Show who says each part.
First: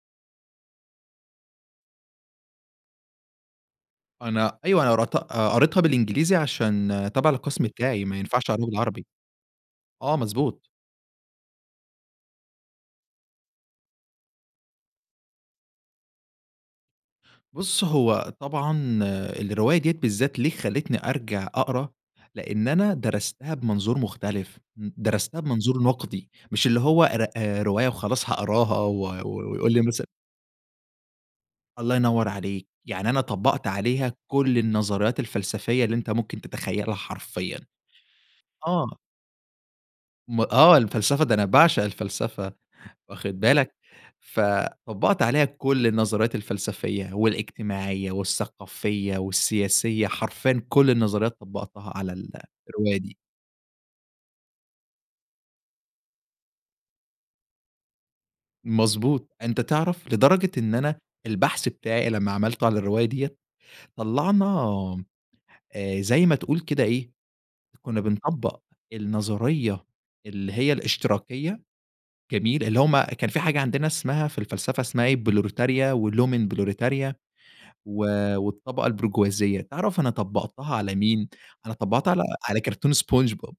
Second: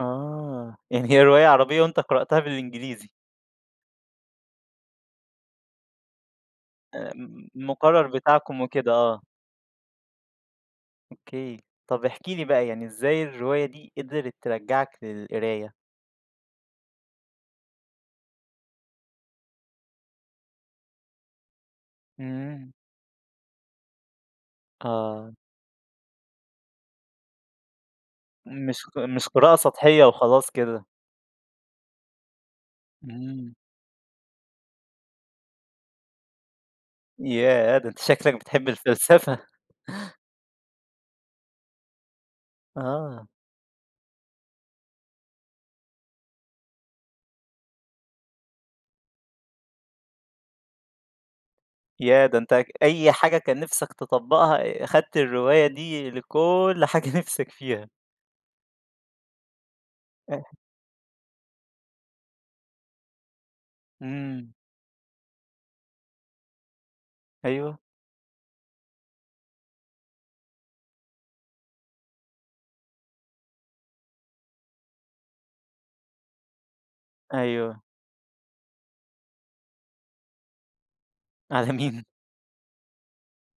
Speaker 1: آه. يعني هي رواية عربية وأنت قرأتها بالإنجليزي.
Speaker 2: أنا أيوه. أنا رتق آآ، قريتها بالإنجليزي عشان تابعة
Speaker 1: آمم،
Speaker 2: للقسم بتاعي،
Speaker 1: المقرر
Speaker 2: ما ينفعش
Speaker 1: بتاعكم
Speaker 2: أقراها
Speaker 1: وكده
Speaker 2: بالعربي.
Speaker 1: آه.
Speaker 2: آه مضبوط.
Speaker 1: أوكي. طب احكِ لي بقى، يعني إزاي الرواية دي قِدرِت ترجّعك للقراية؟
Speaker 2: بُص، هو طبعًا الرواية ديّة بالذات ليه خلّتني أرجع أقرا، لإن
Speaker 1: إمم.
Speaker 2: أنا درستها بمنظور مختلف، ن
Speaker 1: آه.
Speaker 2: درستها بمنظور نقدي، مش اللي هو ر آآ، رواية وخلاص هأقراها
Speaker 1: مش ق
Speaker 2: و
Speaker 1: مش
Speaker 2: و
Speaker 1: قراءة
Speaker 2: ويقول لي مث
Speaker 1: سطحية وخلاص كده.
Speaker 2: الله ينور عليك. يعني أنا
Speaker 1: إمم.
Speaker 2: طبّقت عليها كل النظريات الفلسفية اللي أنت ممكن تتخيّلها حرفيًا.
Speaker 1: ياه! ده أنت شكلك بتحب
Speaker 2: آه.
Speaker 1: الفلسفة.
Speaker 2: م آه. الفلسفة، ده أنا باعشق الفلسفة،
Speaker 1: آه.
Speaker 2: واخِد بالك؟ فطبّقت عليها كل النظريات الفلسفية والاجتماعية والثقافية والسياسية، حرفيًا كل النظريات طبّقتها على
Speaker 1: ياه!
Speaker 2: ال
Speaker 1: ده أنت أك
Speaker 2: الرواية
Speaker 1: أي
Speaker 2: دي.
Speaker 1: حاجة كان نِفْسك تطبّقها أ أخدت الرواية دي لكل حاجة نِفْسك فيها.
Speaker 2: مضبوط. أنت تعرف
Speaker 1: أه
Speaker 2: لدرجة إن أنا البحث بتاعي لمّا عملته على الرواية ديّة، طلّعنا
Speaker 1: إمم.
Speaker 2: آآ، زي ما تقول كده إيه،
Speaker 1: أيوه.
Speaker 2: كُنّا بنطبّق النظرية اللي هي الاشتراكية، جميل؟ اللي هم كان في حاجة عندنا اسمها في الفلسفة اسمها إيه، بروليتاريا ولومن بروليتاريا
Speaker 1: أيوه.
Speaker 2: و والطبقة البرجوازية، تعرف أنا طبّقتها على مين؟
Speaker 1: على
Speaker 2: أنا
Speaker 1: مين؟
Speaker 2: طبّقتها على على كارتون اسبونج بوب.